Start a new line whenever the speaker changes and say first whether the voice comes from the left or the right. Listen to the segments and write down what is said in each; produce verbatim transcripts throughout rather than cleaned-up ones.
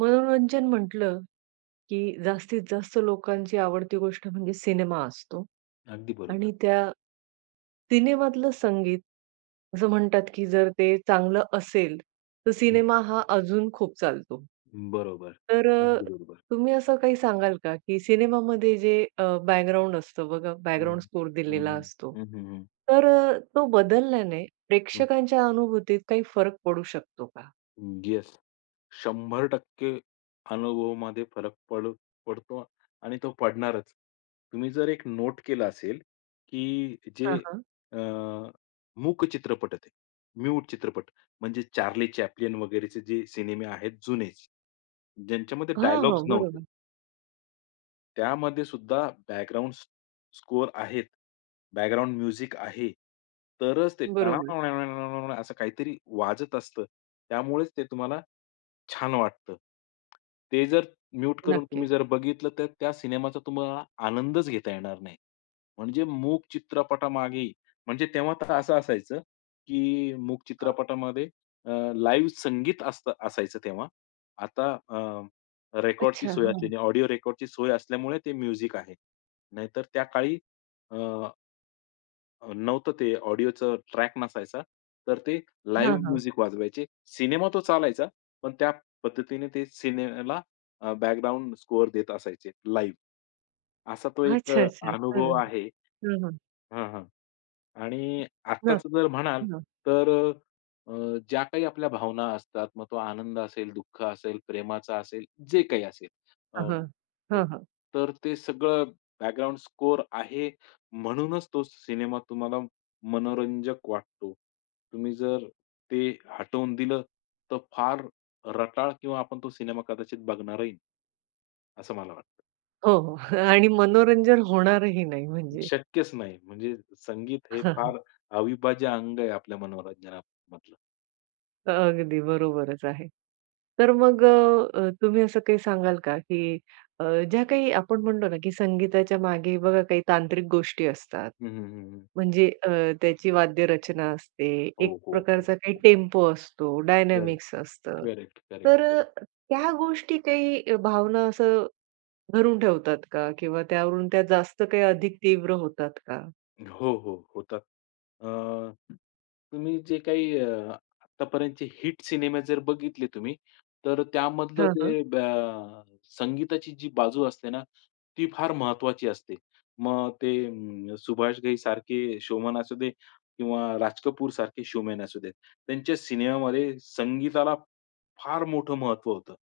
right: मनोरंजन म्हंटलं, की जास्तीत जास्त लोकांची आवडती गोष्ट म्हणजे सिनेमा असतो.
left: अगदी बरोबर.
right: आणि त्या सिनेमातलं संगीत असं म्हणतात, की जर ते चांगलं असेल तर
left: हं.
right: सिनेमा हा अजून खूप चालतो.
left: बरोबर.
right: तर अ,
left: अगदी बरोबर.
right: तुम्ही असं काही सांगाल का? की सिनेमामध्ये जे अ, बॅकग्राऊंड असतं बघा
left: हं.
right: बॅकग्राऊंड स्कोर
left: हं,
right: दिलेला
left: हं.
right: असतो.
left: हं, हं, हं
right: तर अ, तो बदलल्याने
left: हं.
right: प्रेक्षकांच्या अनुभूतीत काही फरक पडू शकतो का?
left: हं. येस. शंभर टक्के अनुभवामध्ये फरक पड पडतो आणि तो पडणारच. तुम्ही जर एक नोट केलं असेल, की, जे,
right: हां, हां.
left: अ, मूक चित्रपट आहेत ते, म्यूट चित्रपट म्हणजे चार्ली चॅप्लिन वगैरेचे जे सिनेमे आहेत जुनेच, ज्यांच्यामध्ये
right: हां, हो.
left: डायलॉग्स नव्हते
right: बरोबर.
left: त्यामध्ये सुद्धा बॅकग्राउंड स्क स्कोर आहेत, बॅकग्राउंड म्युझिक आहे, तरच ते
right: बरोबर.
left: असं काहीतरी वाजत असतं, त्यामुळेच ते तुम्हाला, छान वाटतं. ते जर म्यूट करून
right: नक्की.
left: तुम्ही जर बघितलं, तर त्या सिनेमाचा तुम्हाला आनंदच घेता येणार नाही. म्हणजे मूक चित्रपटामागे ही, म्हणजे तेव्हा तर असं असायचं, की मूक
right: हां.
left: चित्रपटामध्ये अ, लाईव्ह संगीत असतं असायचं तेव्हा आता अ, रेकॉर्डची
right: अच्छा.
left: सोय
right: हां.
left: असलेली ऑडिओ रेकॉर्डची सोय असल्यामुळे ते म्युझिक आहे. नाहीतर त्या काळी, अ अ, नव्हतं ते ऑडिओचं ट्रॅक नसायचा. तर ते
right: हां,
left: लाईव्ह
right: हां.
left: म्युझिक वाजवायचे, सिनेमा तो चालायचा. पण त्या पद्धतीने ते सिनेअला अ, बॅकग्राऊंड स्कोर देत असायचे, लाईव्ह. असा तो एक अ,
right: अच्छा, अच्छा.
left: अनुभव
right: खरं.
left: आहे.
right: हां, हां.
left: हां, हां. आणि
right: हां.
left: आत्ताच जर म्हणाल
right: हो ना.
left: तर अ, अ, ज्या काही आपल्या भावना असतात. मग तो आनंद असेल, दुःख असेल, प्रेमाचा असेल, जे काही असेल अ,
right: हां, हां.
left: अ,
right: हां, हां.
left: तर ते सगळं बॅकग्राउंड स्कोर आहे, म्हणूनच तो सिनेमा तुम्हाला मनोरंजक वाटतो. तुम्ही जर ते हटवून दिलं, तर फार रटाळ किंवा आपण तो सिनेमा कदाचित बघणारही नाही. असं मला वाटतं.
right: हो, हो. आणि मनोरंजन होणारही नाही म्हणजे.
left: शक्यच नाही. म्हणजे संगीत हे फार अविभाज्य अंग आहे आपल्या मनोरंजनामधलं.
right: अगदी बरोबरच आहे. तर मग अ, तुम्ही असं काही सांगाल का? की अ, ज्या काही आपण म्हणतो ना, की संगीताच्या मागे बघा काही तांत्रिक गोष्टी असतात.
left: हं, हं, हं, हं.
right: म्हणजे अ, त्याची वाद्य रचना असते,
left: हो,
right: एक
left: हो, हो,
right: प्रकारचा काही
left: हो, हो.
right: टेम्पो असतो,
left: करेक्ट.
right: डायनामिक्स असतं.
left: करेक्ट, करेक्ट,
right: तर अ,
left: करेक्ट.
right: त्या गोष्टी काही भावना असं धरून ठेवतात का? किंवा त्यावरून त्या जास्त काही अधिक तीव्र होतात का?
left: हो, हो. होतात. अ, तुम्ही जे काही अ, आत्तापर्यंतचे हिट सिनेमे जर बघितले तुम्ही, तर त्यामधलं
right: हां, हां.
left: ते बॅ संगीताची जी बाजू असते ना ती फार महत्त्वाची असते. मग ते अं, सुभाष घईसारखे शोमॅन असू दे किंवा राज कपूरसारखे शोमॅन असू देत. त्यांच्या सिनेमामध्ये संगीताला, फार मोठं महत्त्व होतं.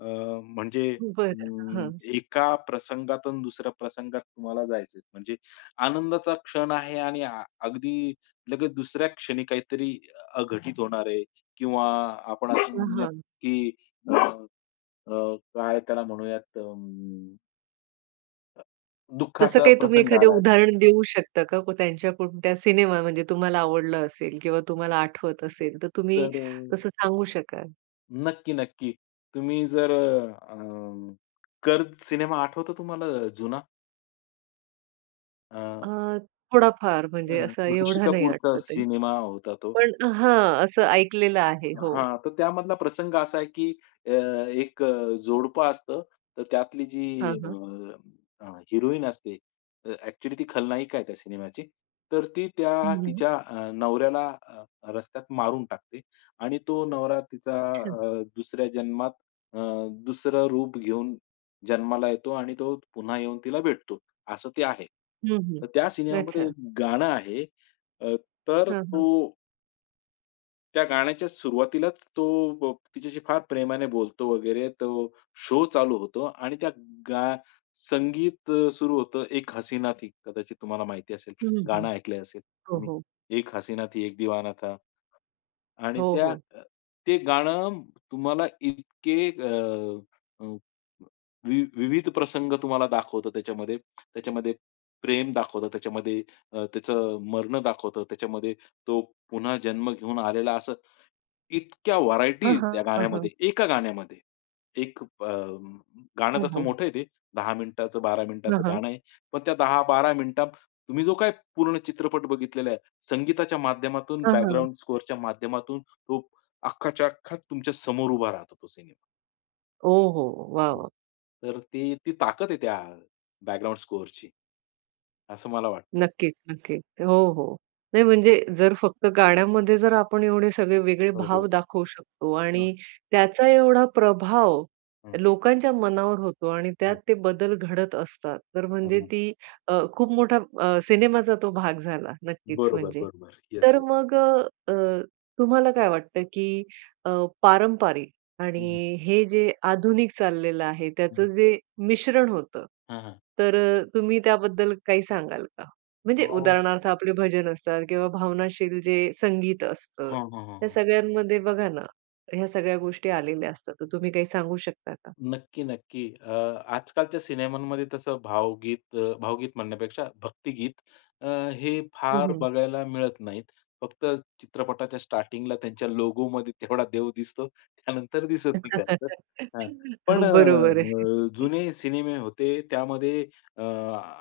left: अ, म्हणजे
right: बरं.
left: अं,
right: हां.
left: एका प्रसंगातून दुसऱ्या प्रसंगात तुम्हाला जायचंय, म्हणजे आनंदाचा क्षण आहे आणि अगदी लगेच दुसऱ्या क्षणी काहीतरी अघटित होणार आहे. किंवा आपण असं
right: अ,
left: म्हणूयात,
right: हां.
left: की अ, अ काय त्याला म्हणूयात, तर अं अ,
right: तसं
left: दुःखाचा
right: काही तुम्ही
left: प्रसंग आला
right: एखादं
left: आहे.
right: उदाहरण देऊ शकता का, को त्यांच्या कोणत्या सिनेमा म्हणजे तुम्हाला आवडला असेल किंवा तुम्हाला आठवत असेल तर तुम्ही
left: तर अ
right: तसं सांगू शकाल?
left: नक्की, नक्की. तुम्ही जर अ, अ, कर्ज सिनेमा आठवतो तुम्हाला अ, जुना? अ
right: अ, थोडाफार
left: अ,
right: म्हणजे असा
left: ऋषी
right: एवढा नाही
left: कपूरचा
right: आठवत आहे.
left: सिनेमा होता तो.
right: पण हां, असं ऐकलेलं आहे हो.
left: हां, तर त्यामधला प्रसंग असा आहे की अ, एक अ, जोडपं असतं. तर त्यातली जी
right: हां,
left: अ,
right: हां.
left: अ, हिरोईन असते अ, ॲक्चुअली ती खलनायिका आहे त्या सिनेमाची. तर ती
right: हं,
left: त्या
right: हं.
left: तिच्या अ, नवऱ्याला अ, रस्त्यात मारून टाकते आणि तो नवरा तिचा
right: अच्छा.
left: अ, दुसऱ्या जन्मात अ, दुसरं रूप घेऊन जन्माला येतो आणि तो पुन्हा येऊन तिला भेटतो असं ते आहे.
right: हं, हं.
left: तर त्या सिनेमामध्ये
right: अच्छा.
left: एक गाणं आहे, अ, तर
right: हां, हां.
left: तो त्या गाण्याच्या सुरुवातीलाच तो अ, तिच्याशी फार प्रेमाने बोलतो वगैरे तो शो चालू होतो आणि त्या गा संगीत अ, सुरू होतं. एक हसीना थी कदाचित तुम्हाला माहिती असेल,
right: हं, हं.
left: गाणं ऐकलं असेल
right: हो,
left: तुम्ही,
right: हो.
left: एक हसीना थी, एक दीवाना था, आणि
right: हो,
left: त्या
right: हो.
left: अ, ते गाणं तुम्हाला इतके अ, अ, वि विविध प्रसंग तुम्हाला दाखवतात त्याच्यामध्ये. त्याच्यामध्ये प्रेम दाखवतं, त्याच्यामध्ये अ, त्याचं मरणं दाखवतं, त्याच्यामध्ये तो पुन्हा जन्म घेऊन आलेला असं, इतक्या
right: हां,
left: व्हरायटी
right: हां,
left: त्या
right: हां,
left: गाण्यामध्ये,
right: हां.
left: एका गाण्यामध्ये. एक अ, गाणं
right: हो,
left: तसं
right: हो.
left: मोठं आहे ते दहा मिनिटाचं, बारा
right: हं,
left: मिनिटाचं
right: हं.
left: गाणं आहे, पण त्या दहा-बारा मिनिटांत तुम्ही जो काही पूर्ण चित्रपट बघितलेला आहे संगीताच्या माध्यमातून,
right: हां, हां.
left: बॅकग्राउंड स्कोरच्या माध्यमातून तो अख्खाच्या अख्खा तुमच्या समोर उभा राहतो, तो सिनेमा.
right: ओहो! वाह!
left: हो.
right: वाह!
left: तर ती ती ताकद आहे त्या बॅकग्राऊंड स्कोरची. असं मला वाटतं.
right: नक्कीच, नक्की. हो, हो. नाही म्हणजे जर फक्त गाण्यामध्ये जर आपण एवढे सगळे वेगळे
left: हो,
right: भाव
left: हो.
right: दाखवू शकतो
left: हां.
right: आणि त्याचा एवढा प्रभाव
left: हं.
right: लोकांच्या मनावर होतो आणि त्यात
left: हं.
right: ते बदल घडत असतात. तर
left: हं,
right: म्हणजे
left: हं.
right: ती अ, खूप मोठा अ, सिनेमाचा तो भाग झाला नक्कीच
left: बरोबर,
right: म्हणजे.
left: बरोबर. येस,
right: तर
left: ये
right: मग अ, अ, तुम्हाला काय वाटतं, की अ, पारंपारिक
left: हं.
right: आणि हे जे आधुनिक चाललेलं आहे त्याचं
left: हं.
right: जे मिश्रण होतं.
left: हं, हं.
right: तर तुम्ही त्याबद्दल काही सांगाल का? म्हणजे
left: हो.
right: उदाहरणार्थ आपले भजन असतात किंवा भावनाशील जे संगीत असतं,
left: हां, हां, हां,
right: ह्या
left: हां.
right: सगळ्यांमध्ये बघा ना ह्या सगळ्या गोष्टी आलेल्या असतात, तर तुम्ही काही सांगू शकता का?
left: नक्की, नक्की. अ, आजकालच्या सिनेमांमध्ये तसं भावगीत अ, भावगीत म्हणण्यापेक्षा भक्तिगीत अ, हे
right: हं,
left: फार
right: हं.
left: बघायला मिळत नाहीत. फक्त चित्रपटाच्या स्टार्टिंगला त्यांच्या लोगोमध्ये तेवढा देव दिसतो. त्यानंतर दिसत नाही खर तर. हां, पण अ,
right: हं. बरोबर आहे.
left: अ, जुने सिनेमे होते त्यामध्ये अ,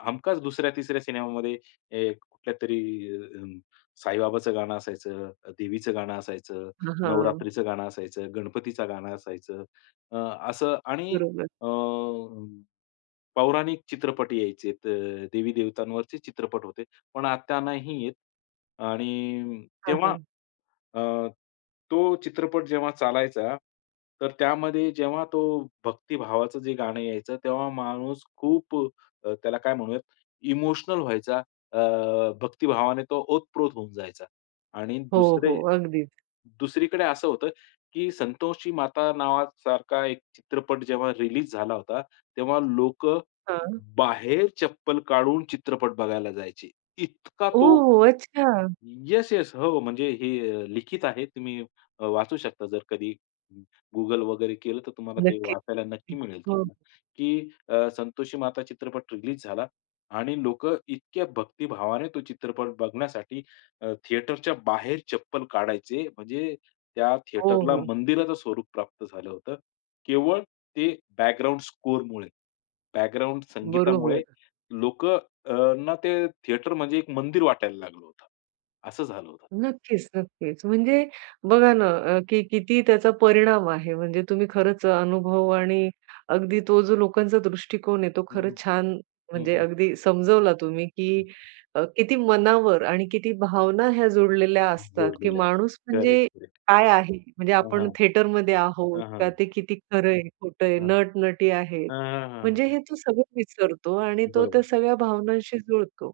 left: हमखास दुसऱ्या, तिसऱ्या सिनेमामध्ये हे कुठल्यातरी साईबाबाचं गाणं असायचं, देवीचं गाणं असायचं,
right: हं. हां.
left: नवरात्रीचं गाणं असायचं, गणपतीचं गाणं असायचं. अ, असं आणि
right: बरोबर.
left: अ, पौराणिक चित्रपट यायचेत अ, देवी-देवतांवरचे चित्रपट होते. पण आता नाही येत. आणि
right: हां,
left: तेव्हा
right: हां.
left: अ, तो चित्रपट जेव्हा चालायचा, तर त्यामध्ये जेव्हा तो भक्तिभावाचं जे गाणं यायचं तेव्हा माणूस खूप अ, त्याला काय म्हणूयात? इमोशनल व्हायचा अ, भक्तिभावाने तो ओतप्रोत होऊन जायचा. आणि
right: हो,
left: दुसरे,
right: हो. अगदीच.
left: दुसरीकडे असं होतं, की संतोषी माता नावासारखा एक चित्रपट जेव्हा रिलीज झाला होता. तेव्हा लोकं,
right: हां.
left: बाहेर चप्पल काढून चित्रपट बघायला जायचे. इतका तो
right: ओह! अच्छा.
left: येस-येस हो, म्हणजे हे अ, लिखित आहे. तुम्ही वाचू शकता जर कधी Google वगैरे केलं. तर तुम्हाला ते
right: नक्कीच.
left: वाचायला नक्की मिळेल
right: हो.
left: तुम्हाला की अ, संतोषी माता चित्रपट रिलीज झाला आणि लोकं इतक्या भक्तिभावाने तो चित्रपट बघण्यासाठी अ, थिएटरच्या बाहेर चप्पल काढायचे. म्हणजे त्या
right: हो,
left: थिएटरला
right: हो.
left: मंदिराचं स्वरूप प्राप्त झालं होतं. केवळ ते बॅकग्राउंड स्कोरमुळे. बॅकग्राउंड संगीतामुळे
right: बरोबर.
left: लोकंना ते थिएटर म्हणजे एक मंदिर वाटायला लागलं होतं. असं झालं होतं.
right: नक्कीच, नक्कीच. म्हणजे बघा ना अ, की किती त्याचा परिणाम आहे. म्हणजे तुम्ही खरंच अनुभव आणि अगदी तो जो लोकांचा दृष्टिकोन आहे तो
left: हं,
right: खरंच छान!
left: हं, हं,
right: म्हणजे
left: हं.
right: अगदी समजवला तुम्ही,
left: हं.
right: की अ, किती मनावर आणि किती भावना ह्या जोडलेल्या असतात, की
left: जोडलेले असतात.
right: माणूस म्हणजे
left: करेक्ट, करेक्ट.
right: काय आहे? म्हणजे
left: हां, हां.
right: आपण थिएटरमध्ये आहोत
left: हां,
right: का
left: हां.
right: ते किती खरं आहे खोटं आहे
left: हां.
right: नट-नटी आहेत.
left: हां, हां,
right: म्हणजे
left: हां.
right: हे तो सगळं विसरतो आणि तो त्या
left: बरोबर.
right: सगळ्या भावनांशी जुळतो.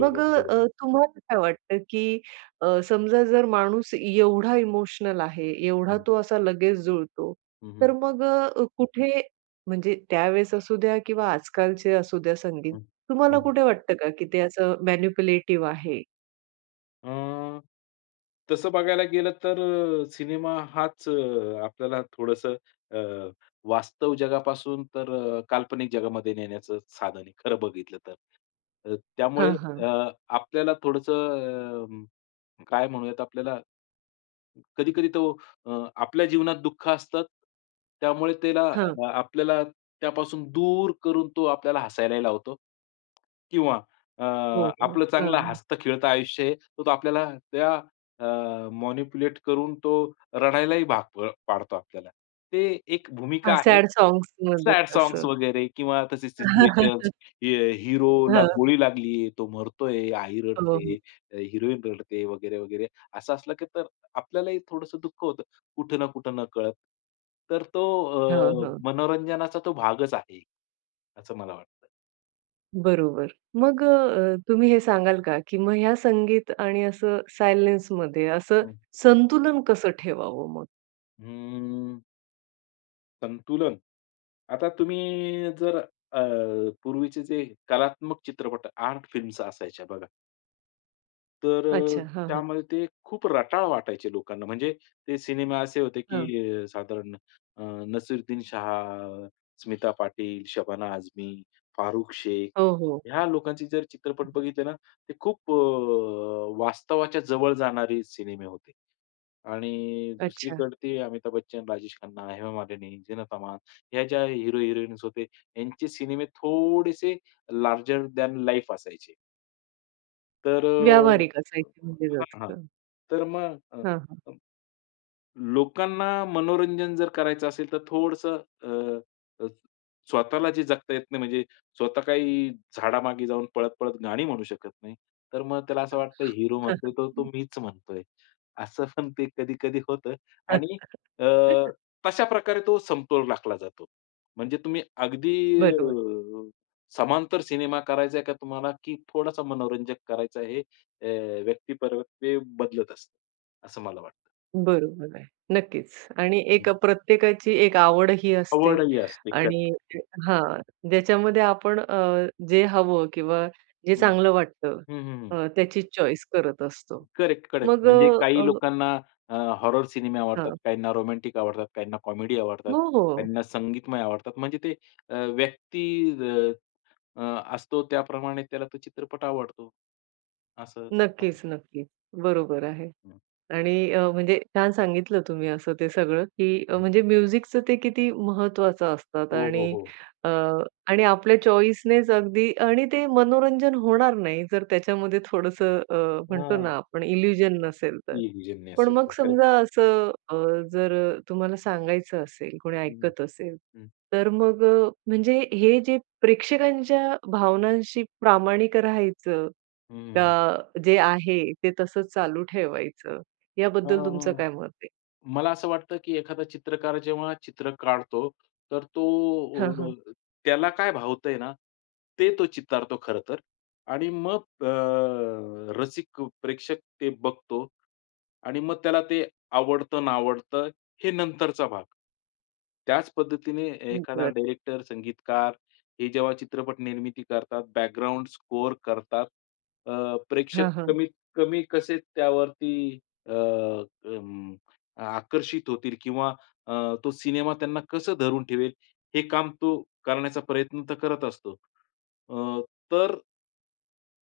right: मग अ,
left: बरोबर.
right: तुम्हाला काय वाटतं? की अ, समजा जर माणूस एवढा इमोशनल आहे, एवढा
left: हं.
right: तो असा लगेच जुळतो.
left: हं,
right: तर
left: हं.
right: मग अ, कुठे म्हणजे त्यावेळेस असू द्या किंवा आजकालचे असू द्या संगीत,
left: हं.
right: तुम्हाला
left: हं.
right: कुठे वाटतं का, की ते असं मॅनिप्युलेटिव्ह आहे?
left: अ, तसं बघायला गेलं, तर सिनेमा हाच अ, आपल्याला थोडंसं अ, वास्तव जगापासून तर काल्पनिक जगामध्ये नेण्याचं साधन आहे, खरं बघितलं तर. अ, त्यामुळे
right: हां,
left: अ,
right: हां.
left: आपल्याला थोडंसं अ, काय म्हणूयात आपल्याला, कधी-कधी तो अ, आपल्या जीवनात दुःख असतात, त्यामुळे त्याला
right: हां.
left: आपल्याला त्यापासून दूर करून तो आपल्याला हसायलाही लावतो. किंवा अ,
right: हो, हो.
left: आपलं चांगलं
right: हां.
left: हसतं खेळतं आयुष्य आहे, तर तो आपल्याला त्या अ, मॅनिप्युलेट करून तो रडायलाही भाग अ, पाडतो आपल्याला. ते एक भूमिका
right: हां.
left: आहे,
right: सॅड सांग्समध्ये
left: सॅड
right: असं.
left: सांग्स वगैरे किंवा तशी सिच्युएशन्स, हे
right: हं,
left: हिरोला
right: हं.
left: गोळी लागली, तो मरतोय, आई
right: हो,
left: रडते,
right: हो.
left: अ, हिरोइन रडते वगैरे, वगैरे असं असलं, की तर आपल्यालाही थोडंसं दुःख होतं कुठं ना कुठं, न कळत. तर तो
right: हां,
left: अ,
right: हां.
left: मनोरंजनाचा तो भागच आहे, असं मला वाटतं.
right: बरोबर. मग अ, अ, तुम्ही हे सांगाल का, की मग ह्या संगीत आणि असं सायलेन्समध्ये असं
left: हं.
right: संतुलन कसं ठेवावं मग?
left: हम्म. संतुलन. आता तुम्ही जर अ, पूर्वीचे जे कलात्मक चित्रपट, आर्ट फिल्म्स असायच्या बघा. तर अ,
right: अच्छा. हां, हां.
left: त्यामध्ये ते खूप रटाळ वाटायचे लोकांना. म्हणजे ते सिनेमे असे होते,
right: हां.
left: की साधारण अ, नसीरुद्दीन शाह, स्मिता पाटील, शबाना आझमी, फारुख शेख
right: हो, हो.
left: ह्या लोकांचे जर चित्रपट बघितले ना, ते खूप अ, वास्तवाच्या जवळ जाणारे सिनेमे होते. आणि
right: अच्छा.
left: दुसरीकडे ते अमिताभ बच्चन, राजेश खन्ना, हेमा मालिनी, झीनत अमान ह्या ज्या हीरो हिरोइन्स होते, यांचे सिनेमे थोडेसे लार्जर दॅन लाईफ असायचे. तर
right: व्यावहारिक
left: अ,
right: असायचे, म्हणजे
left: हां,
right: जास्त.
left: हां. तर मग अ,
right: हां, हां.
left: अ, लोकांना मनोरंजन जर करायचं असेल तर थोडंसं अ, अ, स्वतःला जे जगता येत नाही, म्हणजे स्वतः काही झाडामागे जाऊन पळत, पळत गाणी म्हणू शकत नाही, तर मग त्याला असं वाटतं हीरो म्हणतोय तर तो मीच म्हणतोय. असं पण ते कधी-कधी होतं. आणि अ, तशाप्रकारे तो समतोल राखला जातो. म्हणजे तुम्ही अगदी
right: बरोबर.
left: अ, समांतर सिनेमा करायचा आहे का तुम्हाला? की थोडंसं मनोरंजक करायचं, हे अ, व्यक्तिपर ते बदलत असतं, असं मला वाटतं.
right: बरोबर आहे. नक्कीच. आणि
left: हं.
right: एक प्रत्येकाची एक आवडही असते.
left: आवडही असते.
right: आणि
left: करेक्ट.
right: अ, हां. ज्याच्यामध्ये आपण अ, जे हवं किंवा जे
left: हं.
right: चांगलं वाटतं,
left: हं, हं, हं.
right: अ, त्याची चॉईस करत असतो.
left: Correct, correct.
right: मग अ,
left: म्हणजे काही
right: अ
left: लोकांना, अ, हॉरर सिनेमे आवडतात,
right: हां.
left: काहींना रोमॅंटिक आवडतात, काहींना कॉमेडी आवडतात,
right: हो, हो.
left: काहींना संगीतमय आवडतात. म्हणजे ते अ, व्यक्ती अ, अ, असतो त्याप्रमाणे त्याला तो चित्रपट आवडतो. असं. हां.
right: नक्कीच, नक्कीच. बरोबर आहे.
left: हं.
right: आणि अ, म्हणजे छान सांगितलं तुम्ही असं ते सगळं, की
left: हं.
right: म्हणजे म्युझिकचं ते किती महत्त्वाचं असतात.
left: हो, हो,
right: आणि
left: हो.
right: अ, आणि आपल्या चॉईसनेच अगदी. आणि ते मनोरंजन होणार नाही जर त्याच्यामध्ये थोडंसं अ, म्हणतो
left: हां.
right: ना आपण इल्युजन नसेल तर.
left: ये म्युझिक
right: पण
left: नसेल
right: मग
left: तर करतं.
right: समजा असं अ, जर तुम्हाला सांगायचं असेल, कोणी
left: हं.
right: ऐकत असेल.
left: हं.
right: तर मग अ, म्हणजे हे जे प्रेक्षकांच्या भावनांशी प्रामाणिक राहायचं
left: हं, हं.
right: का? जे आहे ते तसंच चालू ठेवायचं.
left: अ,
right: याबद्दल तुमचं काय मत आहे?
left: मला असं वाटतं, की एखादा चित्रकार जेव्हा चित्र काढतो, तर तो
right: हां, हां.
left: अ, त्याला काय भावतंय ना, ते तो चितारतो खरं तर. आणि मग अ, रसिक प्रेक्षक ते बघतो आणि मग त्याला ते आवडतं-नावडतं, हे नंतरचा भाग. त्याच पद्धतीने ए
right: हं.
left: एखादा
right: बरं.
left: डायरेक्टर, संगीतकार हे जेव्हा चित्रपट निर्मिती करतात, बॅकग्राउंड स्कोर करतात अ, प्रेक्षक
right: हां, हां.
left: कमीत कमी कसे त्यावरती अ, अं, आकर्षित होतील किंवा अ, तो सिनेमा त्यांना कसं धरून ठेवेल, हे काम तो करण्याचा प्रयत्न तर करत असतो. अ, तर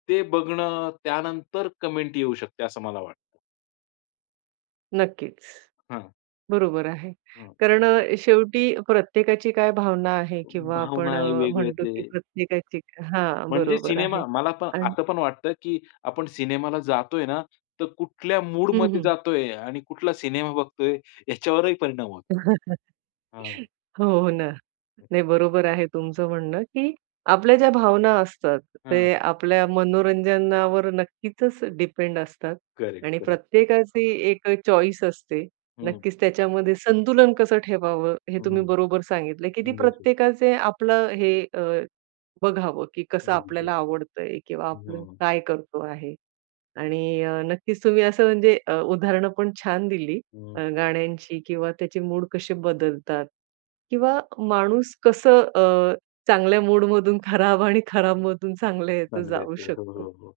left: ते बघणं, त्यानंतर कमेन्ट येऊ शकते, असं मला वाटतं.
right: नक्कीच.
left: हां.
right: बरोबर आहे.
left: हां.
right: कारण अ, शेवटी प्रत्येकाची काय भावना आहे किंवा
left: भावना
right: आपण
left: आहे
right: अ,
left: वेगळं
right: म्हणतो की
left: ते.
right: प्रत्येकाची हा
left: म्हणजे
right: बरोबर
left: सिनेमा,
right: आहे.
left: मला पण
right: आणि
left: आता पण वाटतं की आपण सिनेमा ला जातो आहे ना तर, कुठल्या मूड
right: हं,
left: मध्ये
right: हं.
left: जातो आहे आणि कुठला सिनेमा बघतो आहे याच्यावरही परिणाम होतो. हां
right: हो, हो ना. नाही बरोबर आहे तुमचं म्हणणं की आपल्या ज्या भावना असतात
left: हां.
right: ते आपल्या मनोरंजनावर नक्कीचच डिपेंड असतात
left: करेक्ट,
right: आणि
left: करेक्ट.
right: प्रत्येकाची एक चॉईस असते.
left: हं.
right: नक्कीच त्याच्यामध्ये संतुलन कसं ठेवावं हे तुम्ही
left: हं.
right: बरोबर सांगितलं की ती
left: गेट इट.
right: प्रत्येकाचे आपलं हे अ, बघावं की कसं
left: [unintelligible]
right: आपल्याला आवडतं आहे किंवा आपलं
left: हं.
right: काय करतो आहे. आणि अ, नक्कीच तुम्ही असं म्हणजे अ, उदाहरणं पण छान दिली
left: हं.
right: अ, गाण्यांची किंवा त्याचे मूड कसे बदलतात किंवा माणूस कसं अ, चांगल्या मूड मधून खराब आणि खराब मधून चांगल्या यात
left: चांगल्या
right: जाऊ
left: आहेत. हो,
right: शकतो.
left: हो, हो.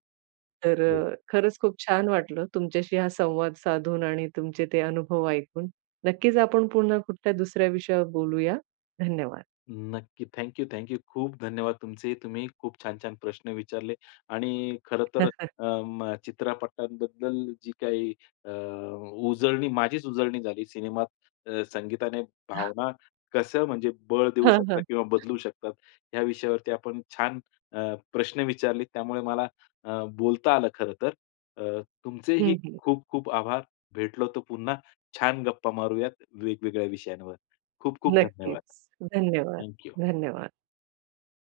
right: तर
left: येस.
right: खरंच खूप छान वाटलं तुमच्याशी हा संवाद साधून आणि तुमचे ते अनुभव ऐकून नक्कीच आपण पुन्हा कुठल्या दुसऱ्या विषयावर बोलूया. धन्यवाद.
left: नक्की. Thank you, thank you. खूप धन्यवाद तुमचे तुम्ही खूप छान-छान प्रश्न विचारले आणि खरंतर अ, म, चित्रपटांबद्दल जी काही अ, उजळणी माझीच उजळणी झाली सिनेमात संगीताने, भावना कसं म्हणजे बळ देऊ
right: हां,
left: शकता
right: हां.
left: किंवा बदलू शकतात या विषयावरती आपण छान अ, प्रश्न विचारले, त्यामुळे मला अ, बोलता आलं खरं तर. अ, तुमचेही
right: हं, हं.
left: खूप खूप आभार भेटलो तर पुन्हा छान गप्पा मारूयात, वेगवेगळ्या विषयांवर. खूप-खूप धन्यवाद.
right: नक्कीच. धन्यवाद,
left: थॅंक यू.
right: धन्यवाद.